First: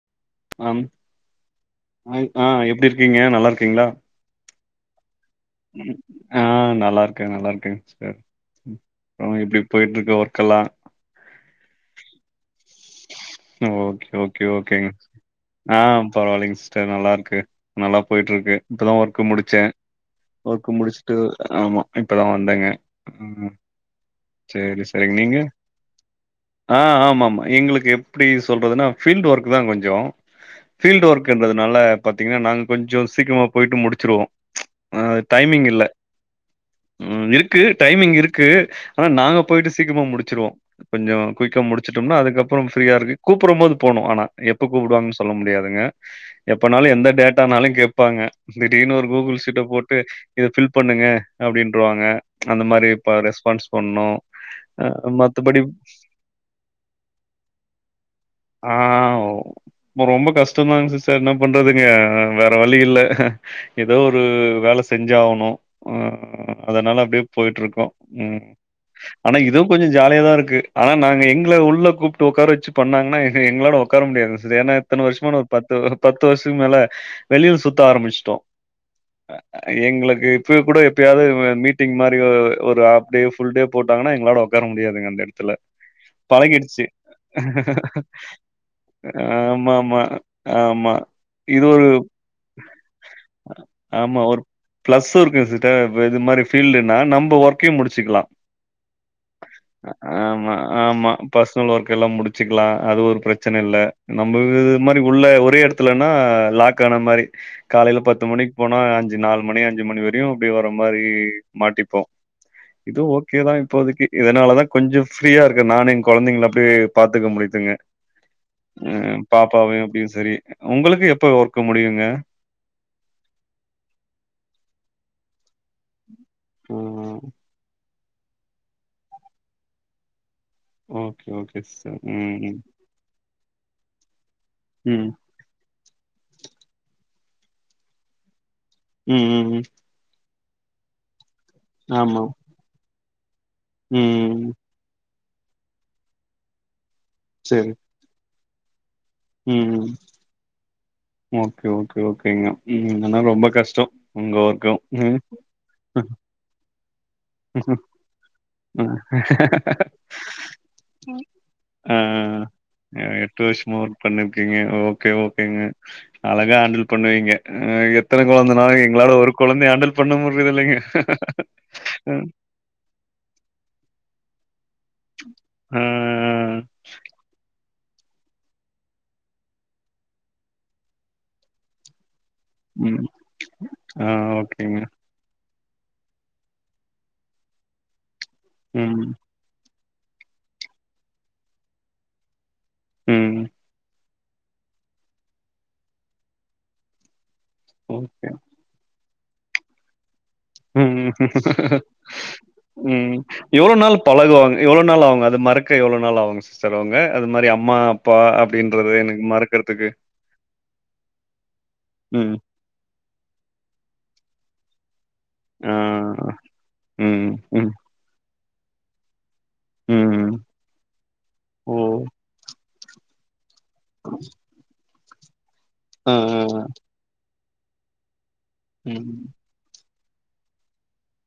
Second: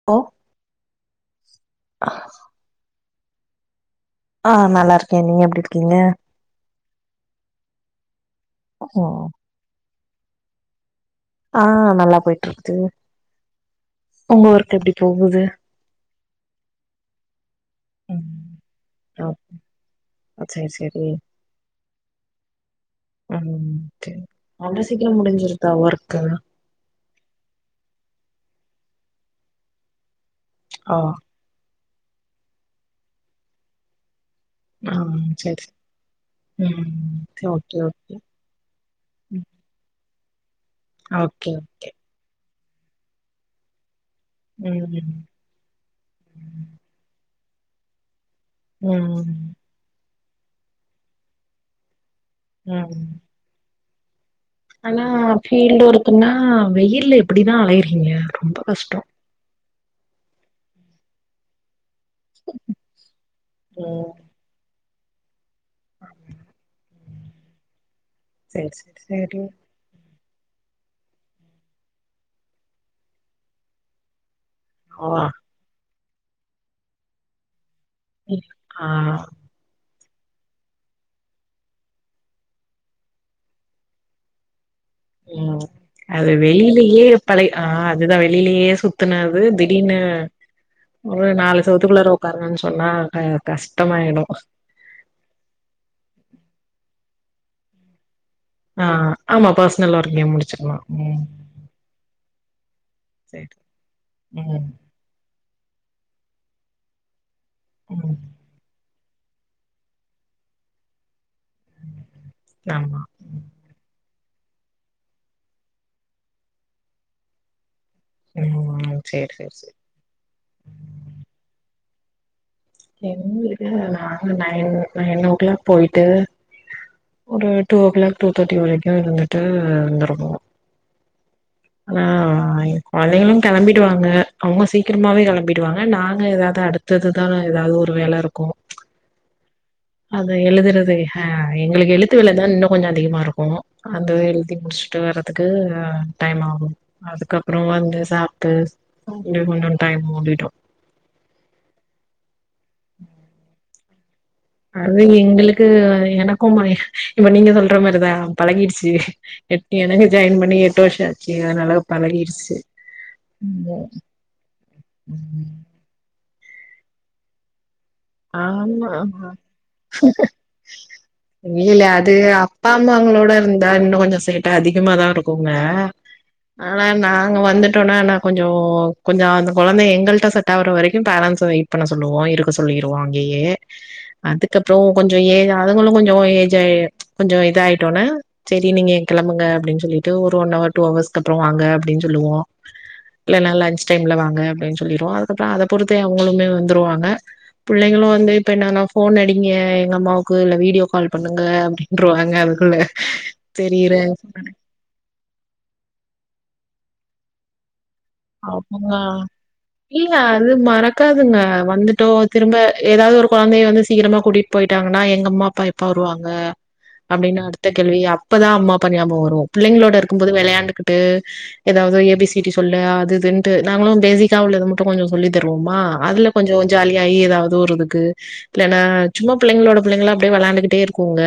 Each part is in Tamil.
ம் ஓ அம் ஆ எப்டி இருக்கீங்க நல்லா இருக்கீங்களா ஆ நல்லா இருக்க நீங்க எப்டி இருக்கீங்க ஆ நல்லா இருக்க நல்லா இருக்க சிஸ்டர் அப்பற எப்டி போயிட்டு இருக்கு ஒர்க்கல்லா ஆ நல்லா போயிட்டு இருக்கு அ ஓகே ஓகே ஒர்க் ஓகேங்க எப்டி போகுது ஆ பரவாயில்லங்க சிஸ்டர் நல்லா இருக்கு நல்லா போயிட்டு இருக்கு ம் இப்பதா ஒர்க் ஆ முடிச்ச [unintelligible] சேரி ஆமா இப்பதா வந்தங்க அம் ஓகே அவ்ளோ சீக்கிர நீங்க? முடிஞ்சிருதா ஒர்க்கு ஆ ஆமா ஆமா எங்களுக்கு எப்டி சொல்றதுன்னா ஃபீல்டு ஒர்க் தா கொஞ்சோ ஆ ஃபீல்டு ஒர்க் குன்றதுனால பாத்தீங்கன்னா நாங்க கொஞ்சோ சீக்கரமா போயிட்டு முடிச்சிருவோ ஆ அ சேரி டைமிங் இல்ல ம் இருக்கு ஓகே ஓகே டைமிங் இருக் கு ஆனா நாங்க ம் போயிட்டு சீக்கிரமா முடிச்சிருவோ கொஞ்சோ ஓகே குயிக்கா ஓகே முடிச்சோட்டோம்னா அதுக்கு அதுக்கு அப்பற ஃப்ரீயா இருக்கு கூப்புடும் போது போனு ஆனா எப்ப ம் கூப்புடுவாங்கன்னு சொல்ல முடியாதுங்க எப்பனாலு எந்த டேட்டானாலு கேப்பாங்க திடீர்னு ஒரு கூகுள் ம் ஷீட்ட போட்டு இது ஃபில் பண்ணுங்க அப்டின்றுவாங்க அந்த மாதிரி ம் இப்ப ரெஸ்பான்ஸ் பண்ணு ஆனா ஃபீல்டு ஒர்க்கன்னா வெயில்ல எப்டித்தா அலையிறீங்க ஆ இப்ப ரொம்ப கஷ்டதாங்க சிஸ்டர் என்ன பண்றதுங்க அ வேற வழி இல்ல ஏதோ ம் ஒரு வேல செ செஞ்சாகனு ம் அதனால அப்டியே போயிட்ருக்கோ ம் சேரி சேரி ஆனா சேரி இதுவு கொஞ்சோ ஜாலியா தா இருக்கு ஆனா நாங்க எங்கள உள்ள கூப்ட்டு ஒக்கார வச்சு பண்ணாங்கன்னா எங்களோட ஒக்கார முடியாது ஏனா இத்தனை ஆ வருஷமா ஒரு பத்து பத்து வருஷத்து மேல வெளில சுத்த ஆரம்ச்ட்டோ ஆ எங்களுக்கு இப்பயே கூட எப்பயாவது மீட்டிங் மாரி ஒரு ஹாஃப் டே ஃபுல் டே போட்டாங்னா எங்களோட ஒ க்கார முடியாதுங்க ம் அது பழகிடுச்சு வெளியிலேயே பழ ஆ அதுதா வெளியிலேயே சு த்துனது ஆமா திடீனு ஆமா ஆமா ஒரு இது நாலு ஒரு செவுத்துக்குள்ள ஒக்காருங்கன் சொன்னா ஆமா கஷ்டமாயிடு ஒரு பிளஸ்ஸு இருக்கு சிஸ்டர் இது மாரி ஃபீல்டுன்னா நம்ம ஒர்க்கையு முடிச்சுக்லா ஆ ஆமா பர்சனல் ஒர்க்கையு முடிச்சிக்லா ஆமா. ம் பர்சனல் ஒர்க்கெல்லா முடிச்சுக்லா அது ஒரு சேரி பிரச்சன இல்ல நம்ம ம் இது மாரி இது உள்ள ஒரே எடத்துலன்னா லாக் ஆன மாரி காலைல ம் பத்து மணி போனா அஞ்சு நால் மணி அஞ்சு மணி வரையு அப்டி வர மாரீ மாட்டிப்போ ஆமா இது ஒ க்கேதா இப்போதைக்கி இதனாலதா கொஞ்சோ ஃப்ரீயா இருக்கே நானு எங் கொழந்தைங்கள அப்டியே பாத்துக்க முடியுதுங்க ம் சேரி சேரி சேரி பாப்பாவையு அபியு செரி உங்களுக்கு எப்ப ஒர்க்கு முடியுங்க எங்ளுக்கு நாங்க நயன் நயன் ஓ கிளாக் போய்ட்டு ஆ. ஒரு டூ ஓ கிளாக் டூ தேட்டி வரைக்கு இருந்துட்டு வந்துருவோ ம் ஓகே ஓகே சிஸ் ஆ எங் கொழந்தைகளு கெளம்பிடுவாங்க அவுங்க ம். சீக்கிரமாவே கெளம்பி டுவாங்க நாங்க ஏதாவது அடுத்ததுதா ஏதாவது ஒரு வேல இருக்கு ம் ம் ம் அது எழுதறது ஆ எங்களுக்கு எழுத்து ஆமா. வேலை தா இன்னு கொஞ்சோ அதிகமா இருக்கு அந்த எழ் ம். தி முடிச்சுட்டு வர்றதுக்கு டைம் ஆகு அதுக்கப்பற சரி. வந்து சாப்ட்டு ம் இங்க கொஞ்சோ டைம் ஓடிடு ஓக்கே ஓக்கே ஓக்கேங்க ம் ஆனா ரொம்ப கஷ்டோ உங்க ஒர் அது எங்களுக்கு எனக்கும் இப்ப நீங்க சொல்ற மாரிதா பழகிடுச்சு எட் எனக்கு ஜாயின் பண்ணி எட்டு வருஷோ ஆச்சு அதனால ஆ பழகிடுச்சு எட்டு வருஷமா ம் ஒர்க் பண்ணிருக்கீங்க ஓக்கே ம். ஓக்கேங்க அழகா ஹேண்டல் பண்ணுவீங்க ஆ எ த்தன கொழந்த நாலு ஆமா எங்களால ஒரு கொழந்த ஹேண்டல் பண்ண முட்றதில்லைங்க ம் பாமாங்களோட இருந்தா இன்னு கொஞ்சோ சேட்ட அதிகமாதா இருக்குங்க ஆ ஆனா நாங்க வந்துட்டோனா நா கொஞ்சோ கொஞ்ச அந்த கொழந்தைங்க எங்கள்ட்ட செட் ஆவற வரைக்கு பேரன்ஸ்சு வெயி ட் பண்ண சொல்லுவோ இருக்க சொல்லிருவோ ம் அங்கேயே ஆ அதுக்கப்றோ ஓகேங்க கொ ஞ்ச ஏஜ் அதுங்களு கொஞ்ச ஏஜ் அயி கொஞ்ச இதா ஆயிட்டோன சரி நீங்க ம் எ கெளம்புங்க அப்டின் சொல்லி ட்டு ஒரு ஒன் அவர் டூ அவர்ஸ்க்கு அப்றோ வாங்க அப்டின் சொல்லுவோ ம் இல்லனா லஞ்ச் டைம்ல வாங்க அப்டின் சொல்லிருவோ அதுக்கப்றோ அத பொறுத்தே அவங்களுமே வந்துருவாங்க புள்ளைங்களு ஓகே வந்து இப்ப என்னன்னா ஃபோன் அடிங்க எங்க அம்மாவு க்கு வீடியோ கால் பண்ணுங்க ம் அப்டின்ருவாங்க அதுக்குள்ள ம் எவ்ளோ சரி நாள் இரு பழகுவாங்க எவ்ளோ நாள் ஆகுங்க அது மறக்க எவ்ளோ நாள் ஆகுங்க சிஸ்டர் அவுங்க அது மாரி அம்மா அ அவங்க இல்ல அது மறக்காதுங்க வந்துட்டோ ம். திரும்ப ஏதாவது ஒரு கொழந்தையை வந்து சீக்கிரமா கூட்டிட்டு போயிட்டாங்கன்னா எங்க அம்மா அப்பா ஆ. எப்பா வருவாங்க ம். அப்டின்னு அடுத்த ம். கேள்வி இப்பதான் அம்மா அப்பா ஞாபகம் வரும் பிள்ளைங்களோட இருக்கும் ம். போது வெளையாண்டுக்கிட்டு ஓ! ஏதாவது ஏ பி சி டி சொல்ல துதுண்டு நாங்களு பேசிக்கா உள்ளத மட்டு கொஞ்சொ சொல்லி தருவோமா ஆ, அதுல ஆ, கொஞ்சொ ஆ. ஜாலி ஏய் ஏதாவது உர்ரதுக்கு இல்லன்னா ம். சும்மா பிள்ளைங்களோட பிள்ளைங்களா அப்டியே விளையாண்டுக்கிட்டே இருக்குங்க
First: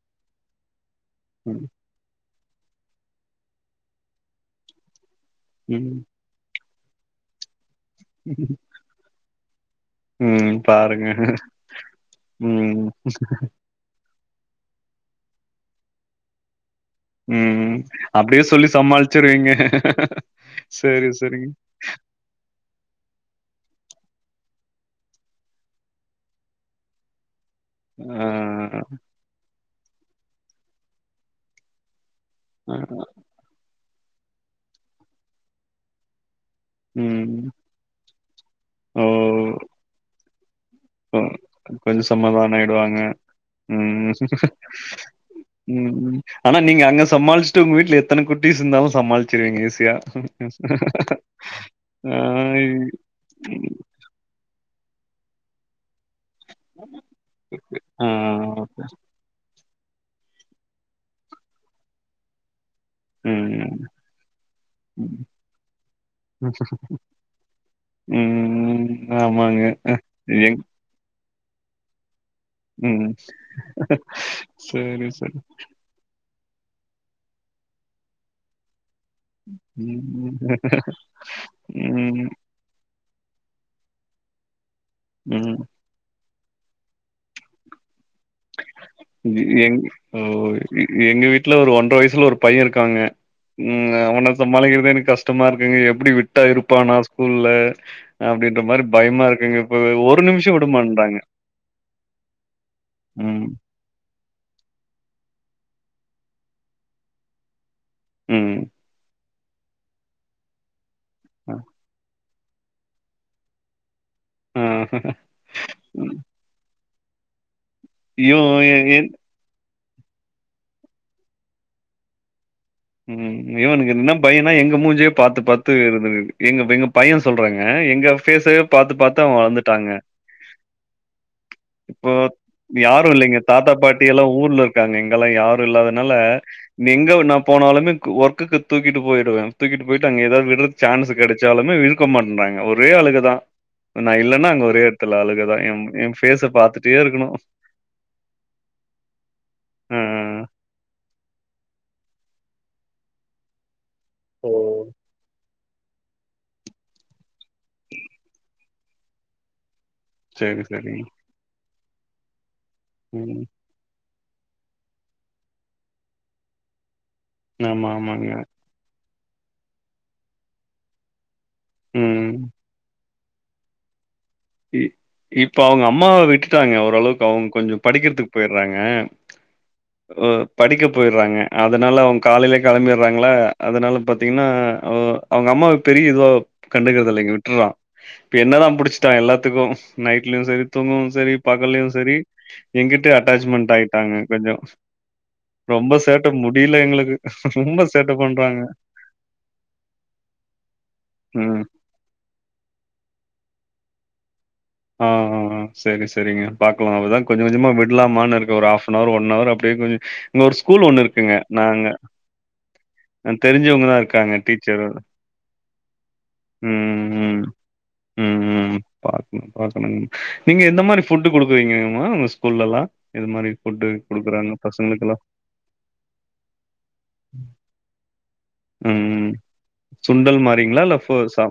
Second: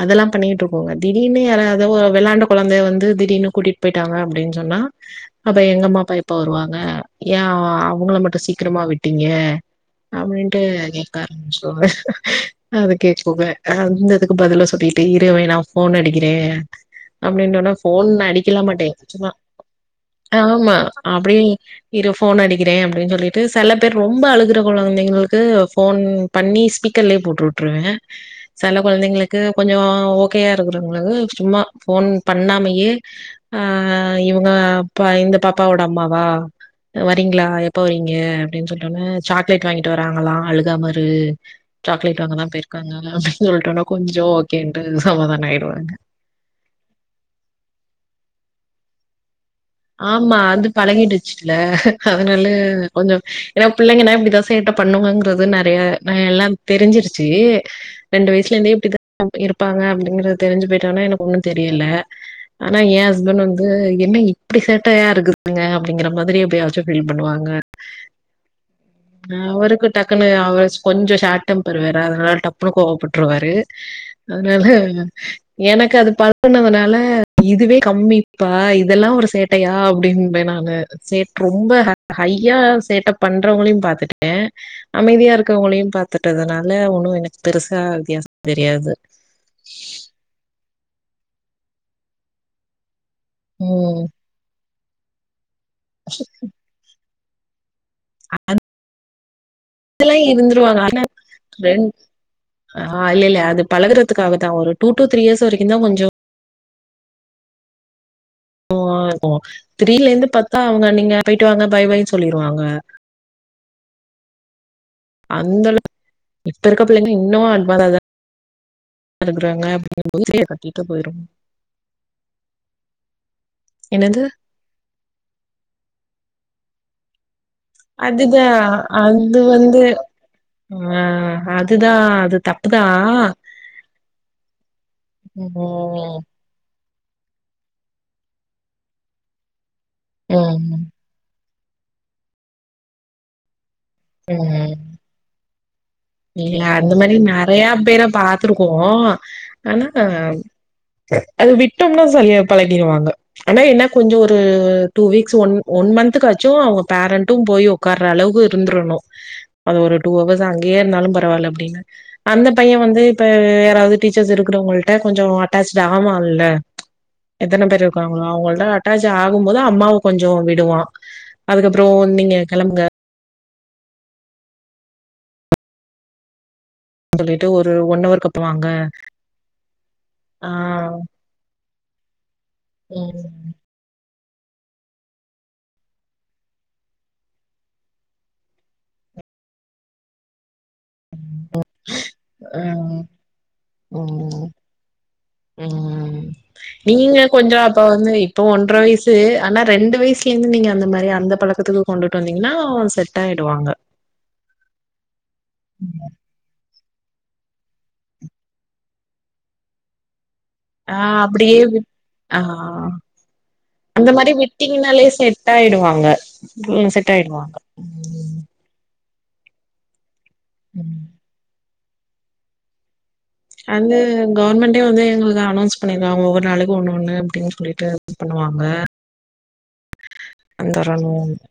அதெல்லாம் பண்ணிகிட்டு இருக்குங்க திடீர்னு ம். யாராது வெளன்ட குழந்தைய வந்து திடீர்னு கூட்டிட்டு போயிட்டாங்க அப்டின்னு சொன்னா அப்ப எங்க அம்மா ம். அப்பா எப்ப வருவாங்க ஏன் அவங்கள மட்டும் சீக்கிரமா விட்டீங்க ம். அப்டின்ட்டு பாருங்க. கேக்க ஆரம்பிச்சிருவாங்க ம். அது கேக்குங்க அந்ததுக்கு பதில சொல்லிட்டு இரு வே நா ஃபோன் அடிக்கிறே அப்டின் சொன்னா ம். ஃபோன் அப்டியே அடிக்கலா சொல்லி மாட்டே சும்மா சமாளிச்சுருவீங்க. ஆம்மா சரி, அப்டி சரிங்க. இரு ஃபோன் அடிக்கிறே அப்டின் சொல்லிட்டு செல பேர் ரொம்ப அழுகுற கொழந்தைகளுக்கு ஃபோன் பண்ணி ஸ்பீக்கர்லயே போட்டு வுட்டுருவே ஆ, சில கொழந்தைங்குளுக்கு கொஞ்சோ ஓகையா இருக்குற உங்குளுக்கு சும்மா ஃபோன் ஆ. பண்ணாமயே ஆ இவுங்க அப்பா இந்த பாப்பாவோட அம்மாவா ம். வரீங்களா எப்ப வரீங்க அப்டின்னு சொல்டோன ஓ! சாக்லேட் வாங்கிட்டு வராங்களா அழுகாம இரு ரு ஓ! கொஞ்சம் சாக்லேட் வாங்கதான் சமாதானம் போயிருக்காங்க ஆயிடுவாங்க. அப்டின்னு சொல்லிட்டோனா ம். கொஞ்சோ கேட்டு சமாதானம் ம் ஆயிடுவாங்க ம் ஆனா நீங்க அங்க சமாளிச்ட்டு உங்க வீட்ல எத்தன குட்டிஸ் இருந்தாலு சமாளிச்சிருவீங்க ஈஸ் ஆமா அது பழகிடுச்சுல ஆ அதனால கொஞ்சொ ஏன்னா பிள்ளைங்கனா இப்டிதான் சேட்ட பண்ணுங்கறது நெறைய நான் எல்லா தெரிஞ்சிருச்சு ஆ ரெண்டு வயசுல இருந்தே இப்டி தான் இருப்பாங்க அப்டிங்கறத தெரிஞ்சு போயிட்டோனா எனக்கு ஒன்னு தெரியல ஆனா என் ஹஸ்பண்ட் வந்து ம். என்ன சேட்டைய இருக்குதுங்க அப்டிங்கற மாதிரி எப்பெயாச்சும் பீல் பண்ணுவாங்க ம் ஆமாங்க. அவரு டக் அ டக்குன்னு எங் அவர் கொஞ்சோ ஷார்ட் டெம்பர் வேற அதனால டப் புனு ம். கோவப்பட்ருவாரு அதனால சரி, சரி. எனக்கு அது ப ழகுனதுனால இதுவே கம்மிப்பா இதெல்லா ஒரு சேட்டையா அப்டீன்ப ம். நானு சேட் ரொம்போ அ ம், ஹையா சேட்டப் பண்றவங்களையு பாத்துட்டே அமைதியா ம். இருக்கவுங்களையு பாத் த்துட்டதுனால ஒன்னோ எனக்கு பெருசா வித்தியாசோ தெரியாது இது எங் ஓ எ எங்க வீட்ல ஒரு ஒன்றர வயசுல ஒரு பைய இருக்காங்க ம் அவன சமாளிக்கிறதே எனக் கஷ்டமா இருக்குங்க எப்டி விட்டா இருப்பானா ஸ்கூல்ல அப்டீன்ற மாரி பயமா இருக்குங்க இப்பவே ஒரு இதெல்லாம் நிமிஷோ இருந்துருவாங்க. ஆனா, விடமாட்டேன்றாங்க ரெண் அ இல்ல இல்ல ம். அது பழகறதுக்காக தா ஒரு டூ டூ த்ரீ இயர்ஸ் வரிக்கு தா கொஞ்சோ ம் ம் சும்மாவே இருக்குவா திடீர்னு எழுந்து பாத்தா அவுங்க நீங்க போயிட்டு அ. வாங்க பாய் பாய்னு சொல்லிருவாங்க ம் ஹம் ம் அந்த அளவுக் இப்ப இருக்க பிள்ளைங்க இன்னமோ அன்பா தா தா யூ ஐ ஏ என் எடுக்குறாங்க அப்டீன்னும்போது சேலைய கட்டிட்டு போயிருனோ ம் இவனுக்கு என்ன என்னது? பயோனா எங்க மூஞ்சியே பாத்து பாத்து இருந்தருக்குது எங்க எங்க பைய சொல்றங்க எங்க அதுதா ஃபேஸ்ஸ பாத்து பாத்து அவ அது வந்து வளந்துட்டாங்க ஆ அதுதா இப்ப அது தப்புதா யாரோ இல்லீங்க தாத்தா பாட்டி எல்லா ஊர்ல இருக்காங்க இங்கெல்லா யாரோ இல்லாதனால ம் நீ எங்க நா போனாலுமே ஒர்க்ககு தூக்கிட்டு போயிடுவே தூக்கிட்டு போயிட்டு அங்க எதாவது விடறதுக் ம் சான்ஸு கெடைச் சாலுமே விருக்க மாட்டேன்ட்றாங்க ஒரே அழுகதா நா இல்லன்னா அங்க ம் ஒரே எட்த்துல அழுகதா எம் எ இல்ல அந்த மாரி நறையா பேர பாத்துருக்கோ ஆனா அ. ம் அது விட்டோம்னா செரியா பழகிருவாங்க ஆனா என்ன கொஞ்சோ ஒரு ஓ டூ வீக்ஸ் ஒன் ஒன் மந்த்காச்சோ அவுங்க பேரண்ட்டோ போய் ஒக்கார அளவுக்கு இருந்தர்ணோ அது ஒரு டூ அவ்வர்ஸ் அங் சரி சரி ஏர்ன்னாலு பரவால்ல அப்டீன்னு அந்த பைய வந்து இப்ப ம் யாராவது டீச்சர்ஸ் இருக்கறவுங்கள்ட்ட கொஞ்சோ அட்டாச்ட்டு ஆவால எத்தன பேரு ஆமா இருக்காங்களோ ஆமாங்க அவங்கள்ட்ட அட்டாஜ்ஜு ஆகும்போது அம்மாவ கொஞ்சோ விடுவா அதுக்கப்புறோ ம் நீங்க கெளம்புங்க இ இப்ப அவுங்க அம்மாவ விட்டுட்டாங்க ஓரளவுக்கு சொல்லிட்டு அவுங்க ஒரு கொஞ்சோ ஒன் ஹவருக்கு படிக்கறதுக்கு அப்றோ வாங்க போய்றாங்க ம் ஆ படிக்க போய்றாங்க அதனால அவுங்க காலைலயே கெளம்பிறாங்களா ம் அதனால பாத்தீங்கன்னா அ அவங்க அம்மாவ பெரிய இதுவா கண்டுக்கறதில்லங்க விட்டுறா இப்ப என்னதா புடிச்சிட்டா எல்லாத்துக்கோ நைட்லயு செரி தூங்குவோ செரி பகல்லயு செரி ஆ எங்கிட்ட அட்டாச்மென்ட் ஆயிட்டாங்க கொஞ்சோ ம் ரொம்ப ம் சேட்ட முடியல எங்களுக்கு நீங்க கொஞ்சோ ரொம்ப அப்பா வந்து சேட்ட இப்போ பண்றாங்க ஒன்றர வயசு ஆனா ரெண்டு வயசுல இந்து நீங்க அந்த மாரி அந்த ம் பழக்கத்துக்கு கொண்டுட்டு வந்தீங்கன்னா செட் ஆயிடுவாங்க அ ஆ அ செரி செரிங்க பாக்கலா அப்பதா கொஞ்ச கொஞ்சமா விடலாமான்னு இருக்கு ஒரு ஹஃப்னவர் ஒன்னவரு அப்டியே கொஞ்சோ இங்க ஒரு ஸ்கூல்லு ஒண்ணு இருக்குங்க நாங்க அ ஹ நான் தெரிஞ்சவங்க தான் அந்த மாரி இருக்காங்க டீச்சர் விட்டிங்னாலே செட்டாயிடுவாங்க ம் செட்டாயிடுவாங்க ம் ம் பாக்கணு பாக்கணுங்க நீங்க எந்த ம் மாரி ஃபுட் குடுக்குறீங்கம்மா உங்க ஸ்கூல்லெல்லா அதுவே கவர்மெண்ட்டே வந்து எங்களுக்கு வந்து அன்னோன்ஸ் பண்ணிருக்காங்க ஒவ்வொரு நாளைக்கு ஒண்ணு ஒண்ணு அப்டின் சொல்லிட்டு ஸ் பண்ணுவாங்க ம் சுண்டல் மாறீங்களா இல்ல தரணும் ஃபோர்ஸா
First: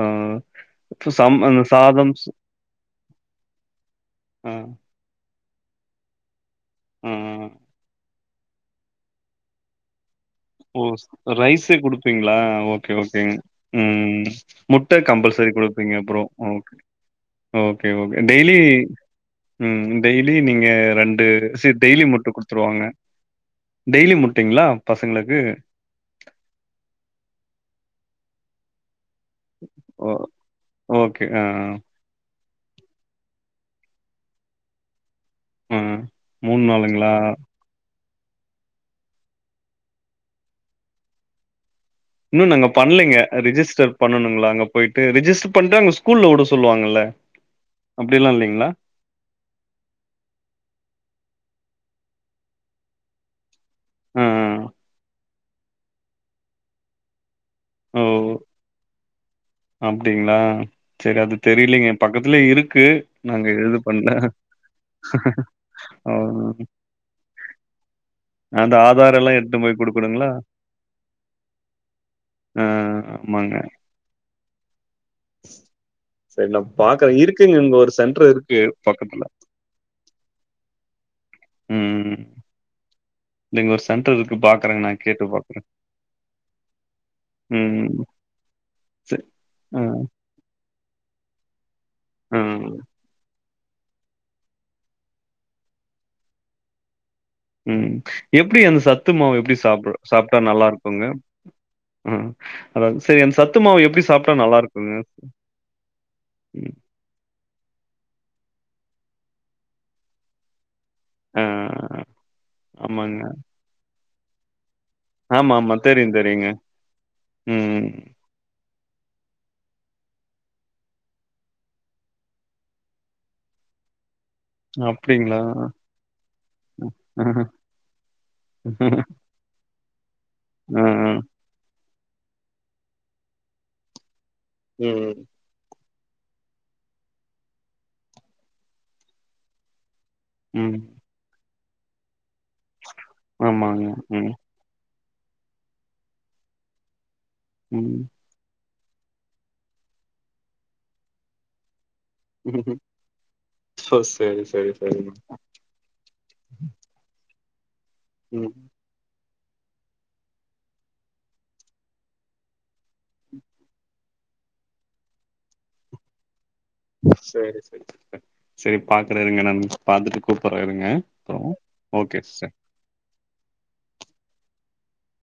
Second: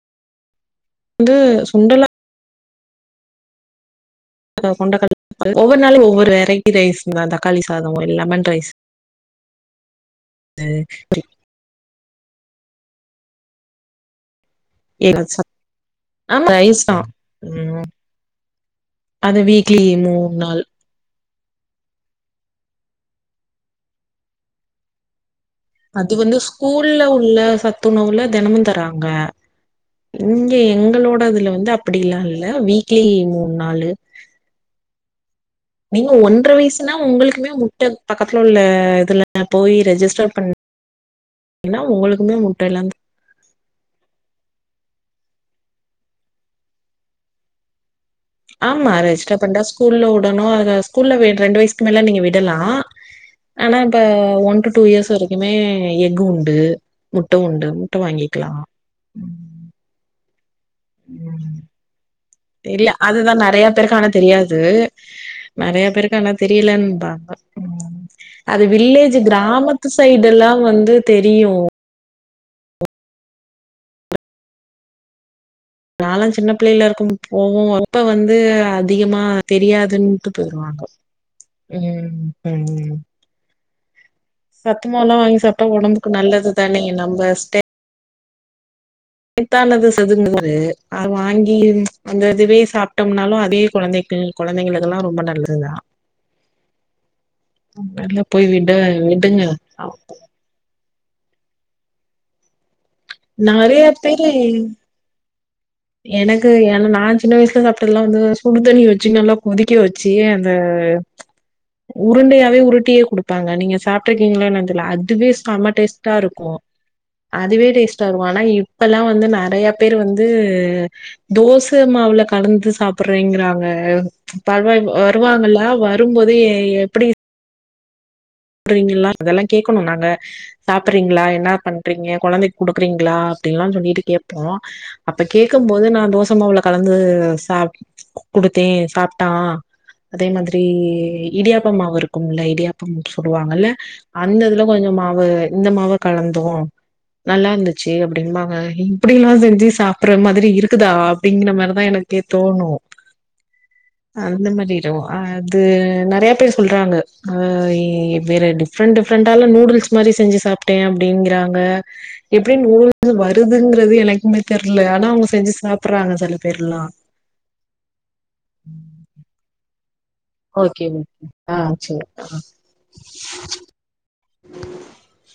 ஆ சம் வந்து சாம் அந்த சுண்டலா சாதம் ஸ் ஆ ல கொண்ட கட் ஒவ்வொரு நாளும் ஒவ்வொரு வெரைட்டி ரைஸ் ஆ ங்க தக்காளி சாதோ லெமன் ரைஸ் ஓ ரைஸே குடுப்பீங்ளா ஓகே ஓகேங்க ம் முட்ட கம்பல்சரி குடுப்பீங்க அப்றோ ஆமா ஓகே ரைஸ் தான் ம் ஓகே ஓகே டெய்லி அது வீக்லி ம் டெய்லி மூணு நாள் நீங்க ரெண்டு [unintelligible] டெய்லி முட்ட குடுத்துருவாங்க டெய்லி முட்டேங்களா பசங்களுக்கு அது வந்து ஸ்கூல்ல உள்ள சத்துணவுல தெனமு தராங்க ஓ இங்க எங்களோட ஓகே. ஆ, அதுல வந்து அப்டில்லா இல்ல வீக்லி மூணு நாலு ஆ. ம். நீங்க ஒன்ற வயசுனா நாளுங்களா? ஒங்களுக்குமே முட்ட பக்கத்துல உள்ள இதல போயி ரெஜிஸ்டர் பண் னா ஒங்களுக் இன்னு நாங்க பண்லேங்க ரிஜிஸ்டர் பண்ணனுங்களா அங்க போயிட்டு ரிஜிஸ்டர் பண்ணிட்டா அங்க ஸ்கூல்ல விட சொல்லுவாங்கல்ல அப்படிலாம் இல்லைங்களா? ஆமா ரெஜிஸ்டர் பண்டா ஸ்கூல்ல வுடணு அது ஸ்கூல்ல ரெண்டு வயசுக்கு மேல நீங்க விடலா ஆனா இப்ப ஆ, ஒன் ஆ. டு டூ இயர்ஸ் வரைக்குமே எஃகு உண்டு முட்ட உண்டு முட்ட வாங்கிக்கலா அப்டிங்களா செரி அது தெரியலிங்க எ பக்கத்துலே இருக்கு இல்ல அதுதா நாங்க எது பண்ல நெறையா பேருக்கு ஆனா தெரியலன்பாங்க அது அந்த ஆதார் வில்லேஜ் எல்லாம் எடுத்துன்னு போய் கிராமத்து சைடு குடுக்கணுங்களா? எல்லா வந்து தெரியு ஆ ஆமாங்க நாலா சின்ன சரி நான் பிள்ளேல இருக்கு பாக்குறேன். இருக்குங்க போவோ இங்க ஒரு அப்ப சென்டர் வந்து இருக்கு பக்கத்துல. அதிகமா தெரியாதுன்ட்டு போயிர்வாங்க ம் ம் ந்தா இங்க ஒரு சென்டருக்கு பாக்குறேங்க நா சத்துமாவுலா கேட்டு வாங்கி பாக்குறே சாப்ட்டா ஒடம்புக்கு நல்லது தானே நம்ம ம் ம் த்தானது செதுங்ரது அ வாங்கி அந்த ஆ இதுவே சாப் ட்டோம்னாலு அதே கொழந்தைக்கு குழந்தைகளுக்கெல்லா ரொம்ப நல்லதுங்க ம் தெர்ல போய் விட விடுங்க முட்ட நல்லா இருக்குங்க உ அத வச் எ சத்து மாவு நெறைய எப்டி பேரு சாப்டா நல்லா இருக்குங்க எனக்கு ம். ஏனா நா செ சின்ன வயசுல சாப்டதுலா வந்து சுடுதண்ணி வச்சு நல்லா கொதிக்க வச்சு அந்த ஆ உருண்டயாவே உருட்டியே ஆமாங்க குடுப்பாங்க நீங்க சாப்டுருக்கீங்ளா என்னனு தெர்ல அ துவே ஆமா செம ஆமா தெரியு டேஸ்ட்டா தெரியுங்க இருக்கு அதுவே ம் டேஸ்ட்டா இருக் ஆனா இப்பெல்லா வந்து நெறையா பேர் வந்து அ தோச மாவுல கலந்து சாப்றேங்குறாங்க பர்வாங் அப்டிங்களா வருவாங்கலா வரும்போது எ எப்டி ஆ ஹா ட்றீங்கலா அதெல்லா கேக்கணு நாங்க ஆ சாப்பிர்றீங்ளா என்னா பண் பன்றீங்க கொழந்தைக்கு குடுக்குறீங்களா அப்டில்லா சொல்லிட்டு கேப்போ அப்ப ம் கே க்கு போது நா தோசமாவுல கலந்து சா குடுத்தே சாப்ட்டா அதே மாத்ரி ம் இடியாப்ப மாவு இருக்கும்ல்ல இடியாப்ப சுடுவாங்கல்ல ஆமாங்க ம் அந்த இதுல கொஞ்சோ மாவு இந்த மாவ கலந்தோ நல்லாருந்துச்சு ம் அப்டிம்பாங்க இப்டிலா செஞ்சு சாப்பிர்ர மாதிரி இருக்குதா அப்டிங்கிற மாரிதா எனக்கு எனக்கே தோணு ஓ சரி அந்த சரி மாரிருகு சரிங்க அது நெறையா பேர் சொல்றாங்க ஆ இ ம் வேறடி டிஃப்ரெண்ட் டிஃப்ரெண்டால நூடுல்ஸ் மாரி செஞ்சு சாப்ட்டே அப்டிங்றாங்க எப்டி நூடுல்ஸு வருதுங்றது எனக்குமே தெர்ல ஆனா அவங்க செஞ்சு சாப்பிர்றாங்க செல பேர்லா செரி செரி பாக்குறே இருங்க நா பாத்துட்டு கூப்ட்றே இருங்க ஓகே ஓகே அப்றோ ஆ சேரி ஓகே சிஸ்டர்